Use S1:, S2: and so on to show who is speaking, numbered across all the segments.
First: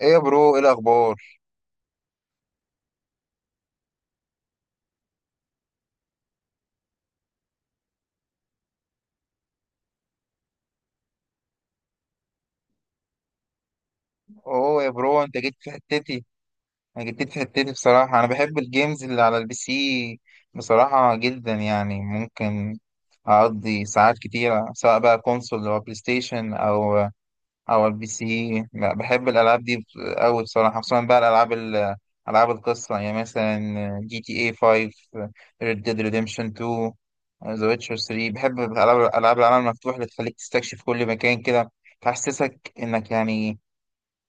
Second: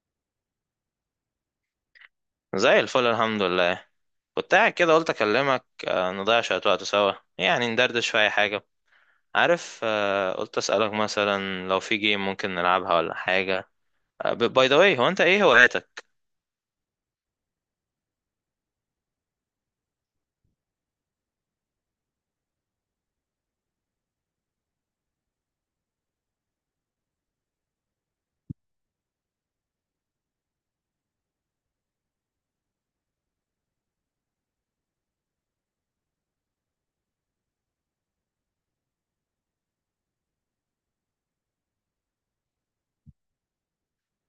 S1: ايه يا برو، ايه الاخبار؟
S2: زي الفل الحمد لله. كنت قاعد كده قلت اكلمك نضيع شوية وقت سوا يعني ندردش في اي حاجة. عارف. قلت اسألك مثلا لو في جيم ممكن نلعبها ولا حاجة. باي ذا
S1: اوه يا
S2: واي، هو انت
S1: برو، انت
S2: ايه
S1: جيت في
S2: هواياتك؟
S1: حتتي. انا جيت في حتتي بصراحه. انا بحب الجيمز اللي على البي سي بصراحه جدا، يعني ممكن اقضي ساعات كتيره سواء بقى كونسول او بلاي ستيشن او البي سي. لا، بحب الالعاب دي قوي بصراحه، خصوصا بقى العاب القصه، يعني مثلا جي تي اي 5، ريد ديد ريديمشن 2، ذا ويتشر 3. بحب العاب العالم المفتوح اللي تخليك تستكشف كل مكان كده، تحسسك انك يعني،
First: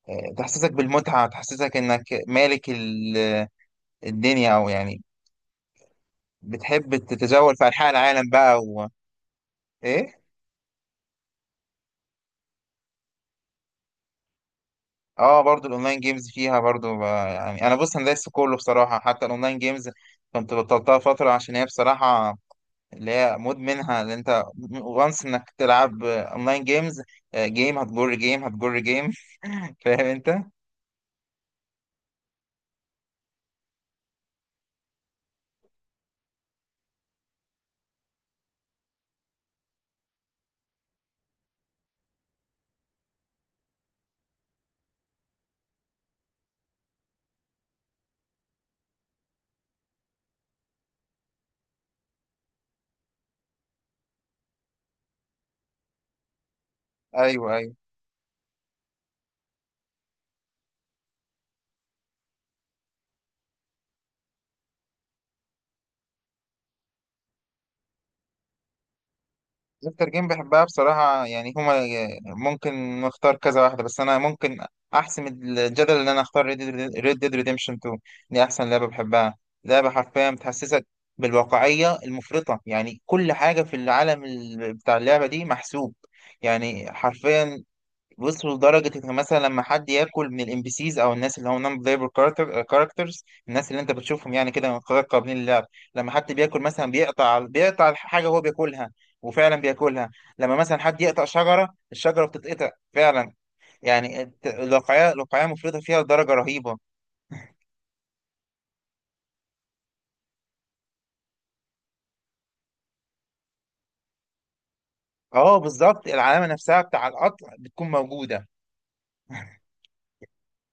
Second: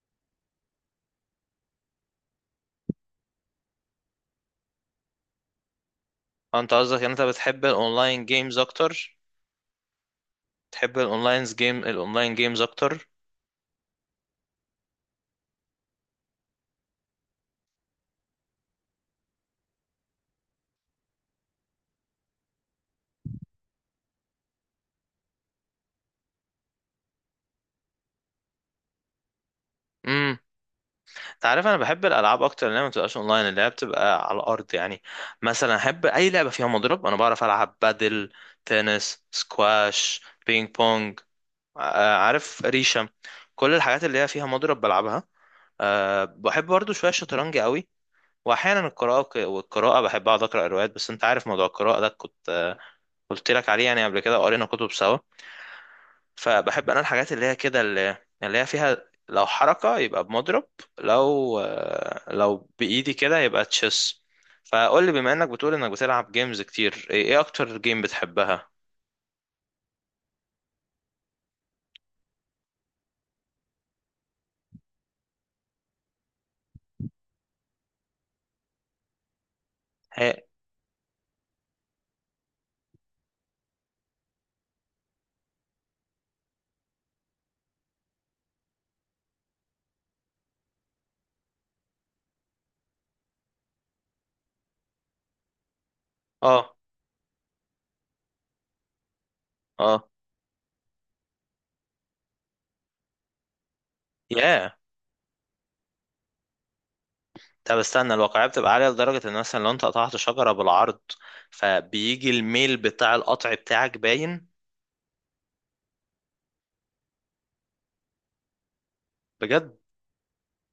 S1: تحسسك بالمتعة، تحسسك إنك مالك الدنيا، أو يعني
S2: هو انت
S1: بتحب
S2: قصدك ان انت
S1: تتجول
S2: بتحب
S1: في أنحاء
S2: الاونلاين
S1: العالم بقى
S2: جيمز
S1: و...
S2: اكتر؟
S1: إيه؟
S2: بتحب الاونلاين جيمز اكتر؟
S1: آه، برضو الأونلاين جيمز فيها برضو، يعني أنا بص أنا دايس في كله بصراحة، حتى الأونلاين جيمز كنت بطلتها فترة، عشان هي بصراحة اللي هي مدمنها اللي أنت وانس إنك تلعب أونلاين جيمز. جيم هتجر جيم هتجر جيم. فاهم أنت؟
S2: امم انت عارف انا بحب الالعاب اكتر اللي هي ما بتبقاش اونلاين، اللي هي بتبقى على الارض. يعني مثلا احب اي لعبة فيها مضرب. انا بعرف العب بادل، تنس، سكواش، بينج بونج، عارف، ريشة. كل الحاجات اللي هي فيها مضرب بلعبها. بحب برضو شوية الشطرنج قوي. وأحيانا القراءة، والقراءة بحب أقعد أقرأ روايات. بس أنت عارف موضوع القراءة ده كنت قلت لك عليه يعني قبل كده، وقرينا كتب سوا. فبحب أنا الحاجات اللي
S1: أيوه،
S2: هي
S1: أيوه.
S2: كده اللي هي فيها. لو حركة يبقى بمضرب. لو بإيدي كده يبقى تشيس. فقول لي بما إنك بتقول إنك بتلعب جيمز كتير، إيه أكتر جيم بتحبها؟
S1: اكتر جيم بحبها بصراحة، يعني هما ممكن نختار كذا واحدة، بس انا ممكن احسم الجدل ان انا اختار ريد ديد ريديمشن 2. دي احسن لعبة بحبها. لعبة حرفيا
S2: هي-
S1: بتحسسك بالواقعية المفرطة، يعني كل حاجة في العالم بتاع اللعبة دي محسوب، يعني حرفيا. بص، لدرجة إن مثلا لما حد ياكل من الام بي سيز أو الناس اللي هم نون بلايبل كاركترز، الناس اللي أنت بتشوفهم يعني كده من قبل قابلين للعب، لما حد بياكل
S2: اه،
S1: مثلا بيقطع الحاجة هو بياكلها، وفعلا
S2: اه.
S1: بياكلها. لما مثلا حد يقطع شجرة، الشجرة بتتقطع فعلا. يعني
S2: ياه.
S1: الواقعية مفرطة فيها لدرجة رهيبة.
S2: طب استنى، الواقعية بتبقى عالية لدرجة ان مثلا لو انت قطعت شجرة بالعرض فبيجي الميل بتاع القطع بتاعك باين.
S1: أه، بالظبط العلامة نفسها بتاع القطع بتكون موجودة.
S2: بجد؟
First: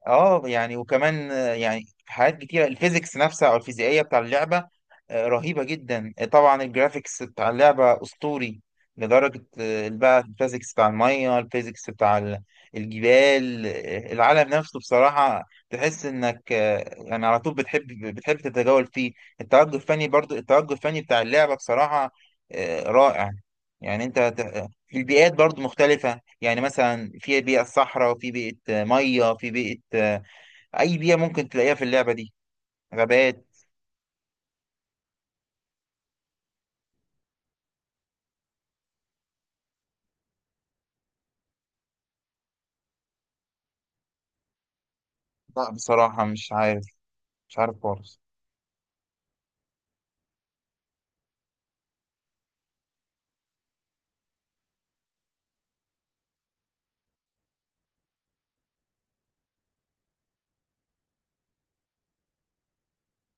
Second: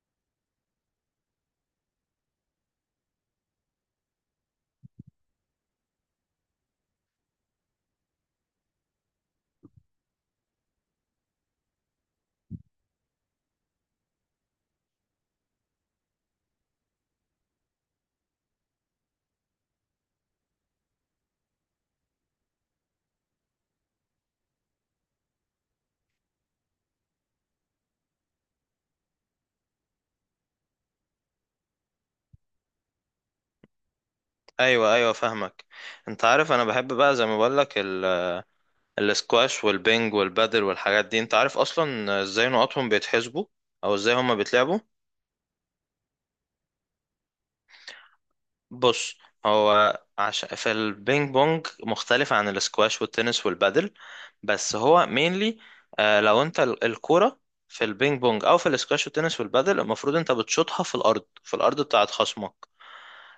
S1: اه يعني، وكمان يعني حاجات كتيرة، الفيزيكس نفسها او الفيزيائية بتاع اللعبة رهيبة جدا. طبعا الجرافيكس بتاع اللعبة اسطوري لدرجة، بقى الفيزيكس بتاع المية، الفيزيكس بتاع الجبال، العالم نفسه بصراحة تحس انك يعني على طول بتحب تتجول فيه. التوجه الفني برضو، التوجه الفني بتاع اللعبة بصراحة رائع. يعني انت في البيئات برضو مختلفة، يعني مثلا في بيئة صحراء، وفي بيئة مية، في بيئة أي بيئة ممكن تلاقيها في اللعبة دي، غابات.
S2: ايوه، ايوه، فاهمك. انت عارف انا بحب بقى زي ما بقول لك الاسكواش والبنج والبادل والحاجات دي. انت عارف اصلا ازاي نقطهم بيتحسبوا او ازاي هما بيتلعبوا؟
S1: لا بصراحة مش عارف. مش عارف خالص.
S2: بص. هو عشان في البينج بونج مختلف عن الاسكواش والتنس والبادل، بس هو مينلي لو انت الكرة في البينج بونج او في الاسكواش والتنس والبادل المفروض انت بتشوطها في الارض، في الارض بتاعت خصمك.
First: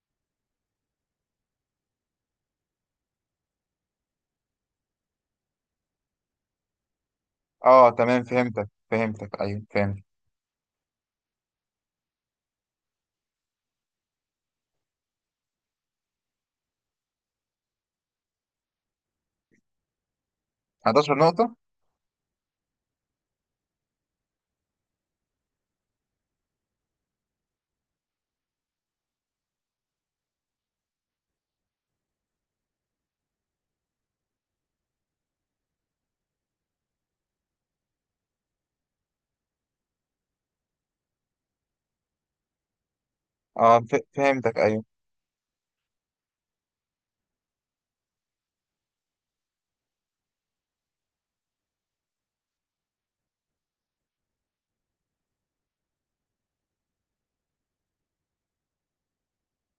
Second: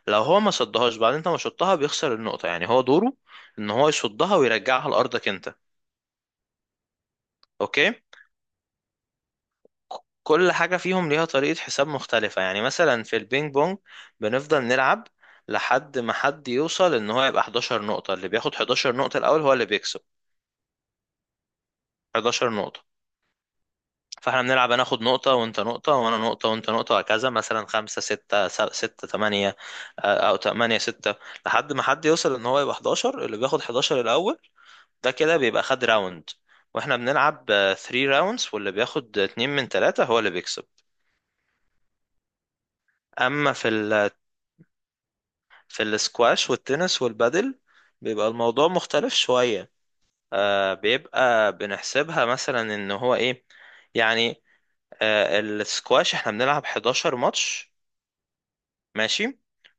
S2: لو هو ما صدهاش بعد انت ما شوطها بيخسر النقطة. يعني هو دوره ان هو يصدها ويرجعها لارضك انت.
S1: اه
S2: اوكي.
S1: تمام، فهمتك، فهمتك، أيوه فهمت.
S2: كل حاجة فيهم ليها طريقة حساب مختلفة. يعني مثلا في البينج بونج بنفضل نلعب لحد ما حد يوصل ان هو يبقى 11 نقطة. اللي بياخد 11 نقطة الاول هو اللي بيكسب.
S1: 11 نقطة.
S2: 11 نقطة. فاحنا بنلعب، انا اخد نقطة وانت نقطة وانا نقطة وانت نقطة وهكذا، مثلا خمسة ستة، ستة تمانية، او تمانية ستة. لحد ما حد يوصل ان هو يبقى 11، اللي بياخد 11 الاول. ده كده بيبقى خد راوند. واحنا بنلعب 3 راوندز، واللي بياخد اتنين من تلاتة هو اللي بيكسب. اما
S1: اه، فهمتك، أيوه.
S2: في السكواش والتنس والبادل بيبقى الموضوع مختلف شوية. بيبقى بنحسبها مثلا ان هو ايه يعني. السكواش احنا بنلعب 11 ماتش. ماشي.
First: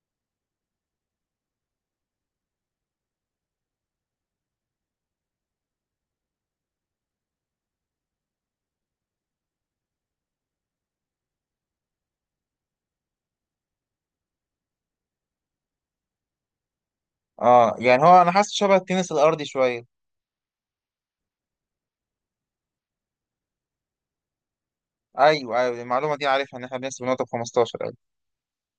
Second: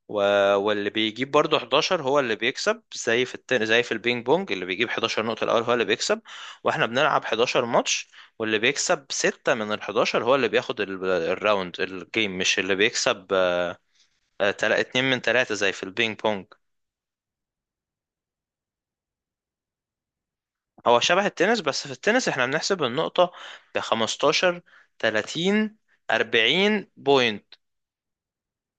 S2: و... واللي بيجيب برضه 11 هو اللي بيكسب، زي في البينج بونج. اللي بيجيب 11 نقطة الأول هو اللي بيكسب. واحنا بنلعب 11 ماتش واللي بيكسب 6 من ال 11 هو اللي بياخد الراوند الجيم، مش اللي بيكسب. اتنين من تلاتة زي في البينج بونج.
S1: اه يعني هو أنا حاسس شبه التنس الأرضي شوية.
S2: هو شبه التنس، بس في التنس احنا بنحسب النقطة ب 15،
S1: أيوه،
S2: 30،
S1: أيوه، المعلومة دي عارفها، إن إحنا
S2: 40
S1: بنحسب نقطة ب
S2: بوينت.
S1: 15، أيوه.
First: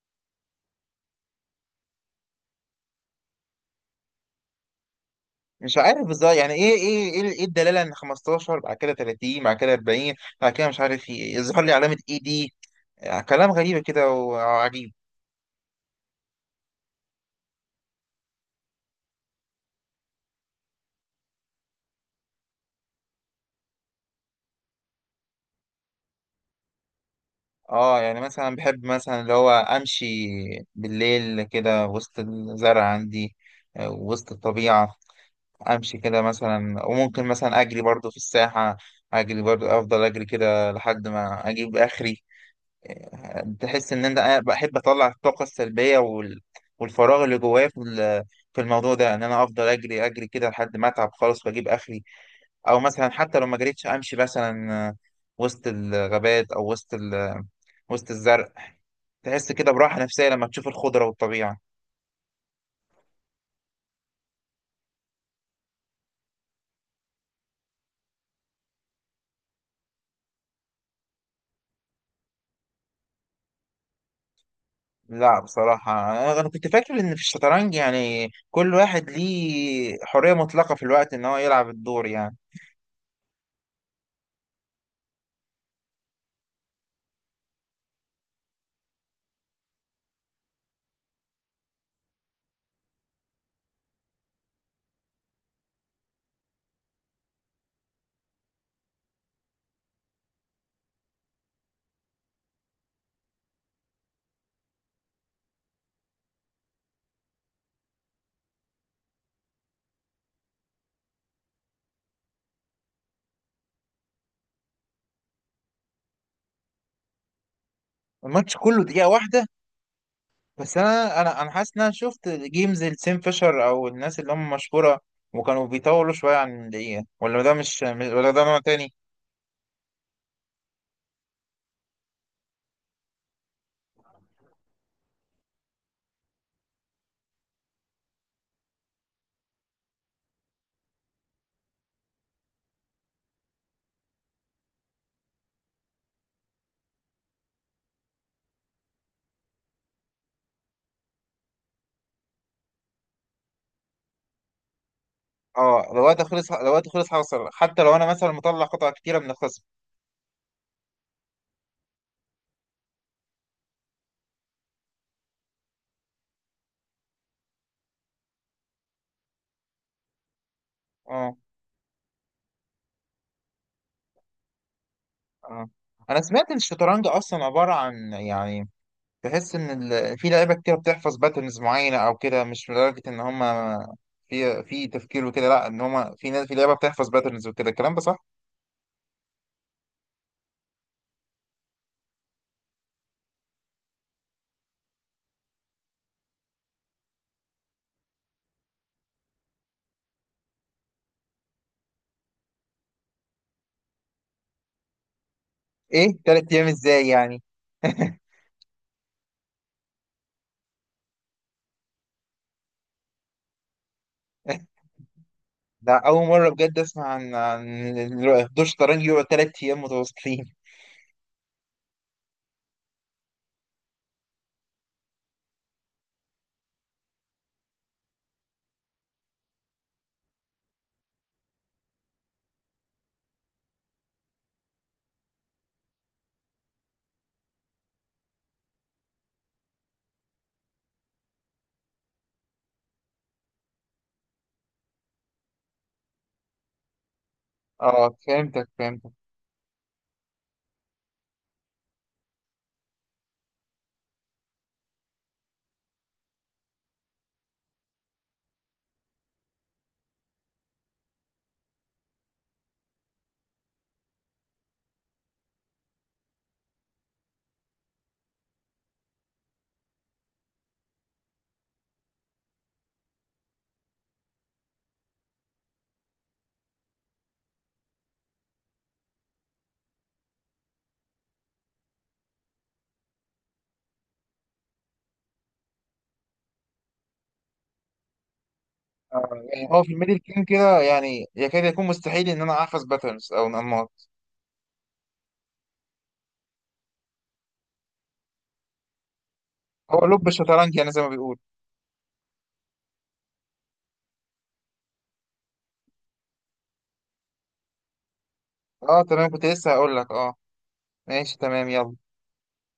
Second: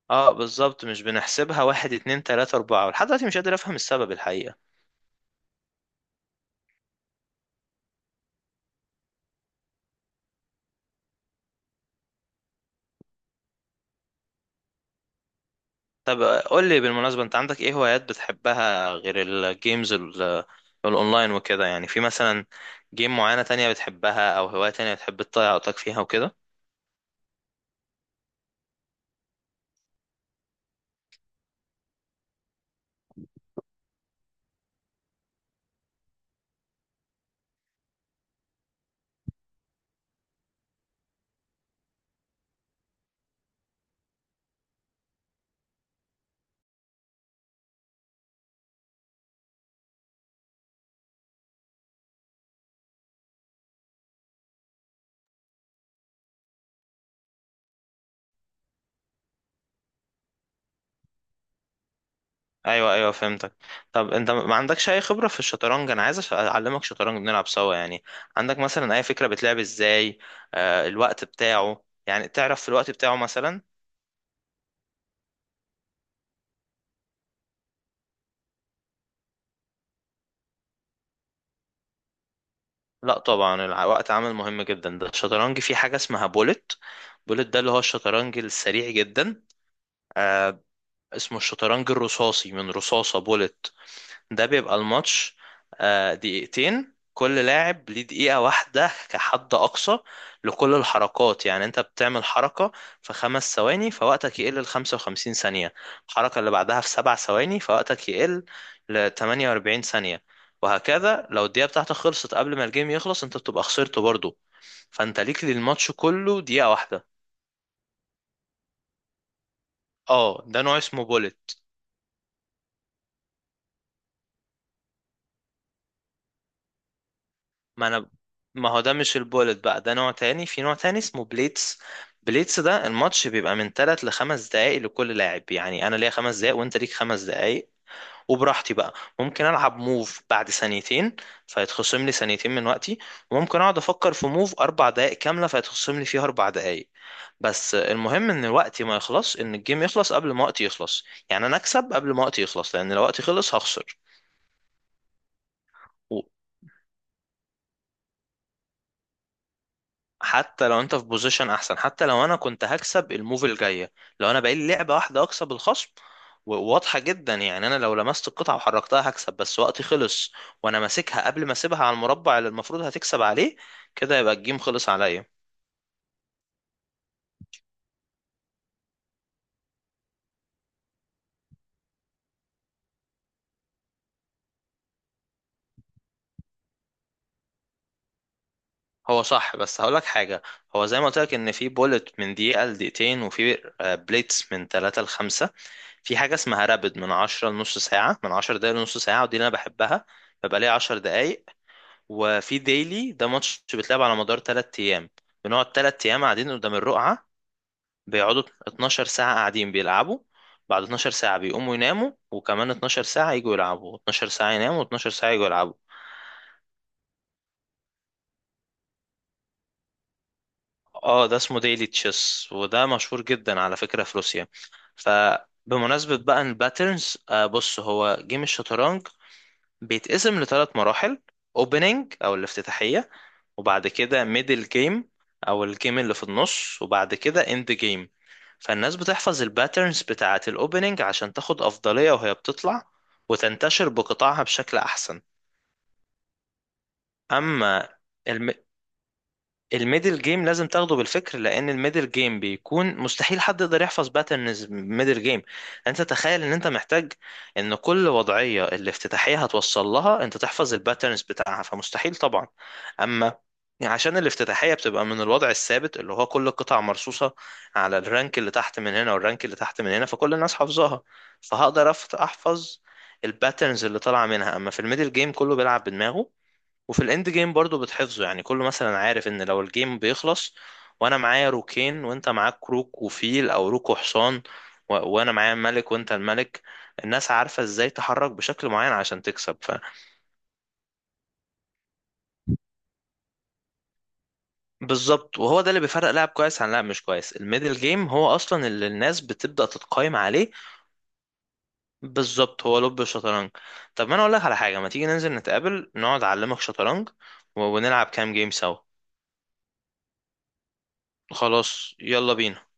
S2: اه، بالظبط، مش بنحسبها واحد اتنين تلاتة أربعة. لحد دلوقتي مش قادر أفهم السبب الحقيقة.
S1: مش عارف بالظبط يعني إيه إيه إيه إيه الدلالة، إن 15 بعد كده 30 بعد كده 40 بعد كده مش عارف إيه، يظهر لي علامة إي دي. كلام غريب كده وعجيب.
S2: طب، قول لي بالمناسبة، أنت عندك إيه هوايات بتحبها غير الجيمز الأونلاين وكده؟ يعني في مثلا جيم معينة تانية بتحبها أو هواية تانية بتحب تضيع وقتك فيها وكده؟
S1: اه يعني مثلا بحب مثلا اللي هو امشي بالليل كده وسط الزرع عندي، وسط الطبيعة. امشي كده مثلا، وممكن مثلا اجري برضو في الساحة. اجري برضو، افضل اجري كده لحد ما اجيب اخري. تحس ان انا بحب اطلع الطاقة السلبية والفراغ اللي جوايا في في الموضوع ده، ان انا افضل اجري اجري كده لحد ما اتعب خالص واجيب اخري. او مثلا حتى لو ما جريتش، امشي مثلا وسط الغابات او وسط وسط الزرع، تحس كده براحة نفسية لما تشوف الخضرة والطبيعة.
S2: ايوه، ايوه، فهمتك. طب انت ما عندكش اي خبره في الشطرنج؟ انا عايز اعلمك شطرنج نلعب سوا يعني. عندك مثلا اي فكره بتلعب ازاي؟ الوقت بتاعه، يعني تعرف في الوقت بتاعه مثلا؟
S1: لا بصراحة، أنا كنت فاكر إن في الشطرنج يعني كل واحد ليه حرية مطلقة في الوقت، إن هو يلعب الدور يعني.
S2: لا، طبعا الوقت عامل مهم جدا. ده الشطرنج فيه حاجه اسمها بولت. بولت ده اللي هو الشطرنج السريع جدا. آه اسمه الشطرنج الرصاصي، من رصاصه بولت. ده بيبقى الماتش دقيقتين. كل لاعب ليه دقيقة واحدة كحد أقصى لكل الحركات. يعني أنت بتعمل حركة في خمس ثواني فوقتك يقل لخمسة وخمسين ثانية. الحركة اللي بعدها في سبع ثواني فوقتك يقل لتمانية وأربعين ثانية. وهكذا. لو الدقيقة بتاعتك خلصت قبل ما الجيم يخلص أنت بتبقى خسرته برضه. فأنت ليك للماتش كله دقيقة واحدة.
S1: الماتش كله دقيقة واحدة؟
S2: اه، ده
S1: بس
S2: نوع اسمه
S1: أنا
S2: بوليت.
S1: حاسس إن أنا شفت جيمز لسيم فيشر أو الناس اللي هم مشهورة وكانوا بيطولوا شوية عن دقيقة، ولا ده مش،
S2: ما انا
S1: ولا ده نوع
S2: ما هو
S1: تاني؟
S2: ده مش البولت بقى، ده نوع تاني. في نوع تاني اسمه بليتس. بليتس ده الماتش بيبقى من 3 لخمس دقايق لكل لاعب. يعني انا ليا خمس دقايق وانت ليك خمس دقايق. وبراحتي بقى ممكن العب موف بعد ثانيتين فيتخصم لي ثانيتين من وقتي. وممكن اقعد افكر في موف اربع دقايق كامله فيتخصم لي فيها اربع دقايق. بس المهم ان وقتي ما يخلص، ان الجيم يخلص قبل ما وقتي يخلص. يعني انا اكسب قبل ما وقتي يخلص، لان لو وقتي خلص هخسر.
S1: اه، لو وقت خلص حصل حتى لو أنا مثلا مطلع قطع كتيرة من الخصم.
S2: حتى لو انت في بوزيشن احسن. حتى لو انا كنت هكسب الموف الجايه، لو انا بقالي لعبه واحده اكسب الخصم واضحه جدا. يعني انا لو لمست القطعه وحركتها هكسب، بس وقتي خلص وانا ماسكها
S1: اه.
S2: قبل ما اسيبها على المربع اللي المفروض هتكسب عليه. كده يبقى الجيم خلص عليا.
S1: اه أنا سمعت إن الشطرنج أصلا عبارة عن، يعني تحس ان في لعيبه كتير بتحفظ باترنز معينه او كده، مش لدرجه ان هم في تفكير وكده، لا ان هم في ناس في لعيبه بتحفظ باترنز وكده، الكلام ده صح؟
S2: هو صح، بس هقولك حاجه. هو زي ما قلت لك ان في بولت من دقيقه لدقيقتين، وفي بليتس من 3 ل 5. في حاجه اسمها رابد من 10 لنص ساعه، من 10 دقايق لنص ساعه، ودي اللي انا بحبها. ببقى ليا 10 دقايق. وفي ديلي، ده ماتش بيتلعب على مدار 3 ايام. بنقعد 3
S1: ايه،
S2: ايام قاعدين
S1: 3 ايام
S2: قدام
S1: ازاي
S2: الرقعة.
S1: يعني؟
S2: بيقعدوا 12 ساعة قاعدين بيلعبوا. بعد 12 ساعة بيقوموا يناموا، وكمان 12 ساعة يجوا يلعبوا، 12 ساعة يناموا و12 ساعة يجوا يلعبوا.
S1: ده اول مره بجد اسمع عن دور شطرنج يقعد 3 ايام متواصلين.
S2: اه، ده اسمه ديلي تشيس، وده مشهور جدا على فكرة في روسيا. فبمناسبة بقى الباترنز، بص، هو جيم الشطرنج بيتقسم لثلاث مراحل. اوبننج او الافتتاحية، وبعد كده ميدل جيم او الجيم اللي في النص، وبعد كده اند جيم. فالناس بتحفظ الباترنز بتاعة الاوبننج عشان تاخد افضلية وهي بتطلع وتنتشر بقطاعها بشكل احسن. اما
S1: اه، فهمتك، فهمتك.
S2: الميدل جيم لازم تاخده بالفكر، لان الميدل جيم بيكون مستحيل حد يقدر يحفظ باترنز ميدل جيم. انت تخيل ان انت محتاج ان كل وضعية الافتتاحية هتوصل لها انت تحفظ الباترنز بتاعها، فمستحيل طبعا. اما، يعني عشان الافتتاحية بتبقى من الوضع الثابت اللي هو كل القطع مرصوصة على الرانك اللي تحت من هنا والرانك اللي تحت من هنا، فكل الناس حافظاها. فهقدر احفظ الباترنز اللي طالعة منها. اما في الميدل جيم كله بيلعب بدماغه. وفي الاند جيم برضو بتحفظه. يعني كله مثلا عارف ان لو الجيم بيخلص وانا معايا روكين وانت معاك روك وفيل او روك وحصان وانا معايا ملك وانت الملك، الناس عارفة ازاي تحرك بشكل معين عشان تكسب.
S1: يعني
S2: ف
S1: هو في الميدل جيم كده، يعني يكاد يكون مستحيل ان انا احفظ باترنز او انماط.
S2: بالظبط، وهو ده اللي بيفرق لاعب كويس عن لاعب مش كويس. الميدل جيم هو اصلا اللي الناس بتبدأ
S1: هو
S2: تتقايم
S1: لب
S2: عليه.
S1: الشطرنج يعني زي ما بيقول.
S2: بالظبط، هو لب الشطرنج. طب ما انا اقول لك على حاجة، ما تيجي ننزل نتقابل نقعد اعلمك شطرنج ونلعب كام جيم سوا؟
S1: اه تمام، كنت لسه هقول لك اه، ماشي تمام
S2: خلاص،
S1: يلا.
S2: يلا بينا.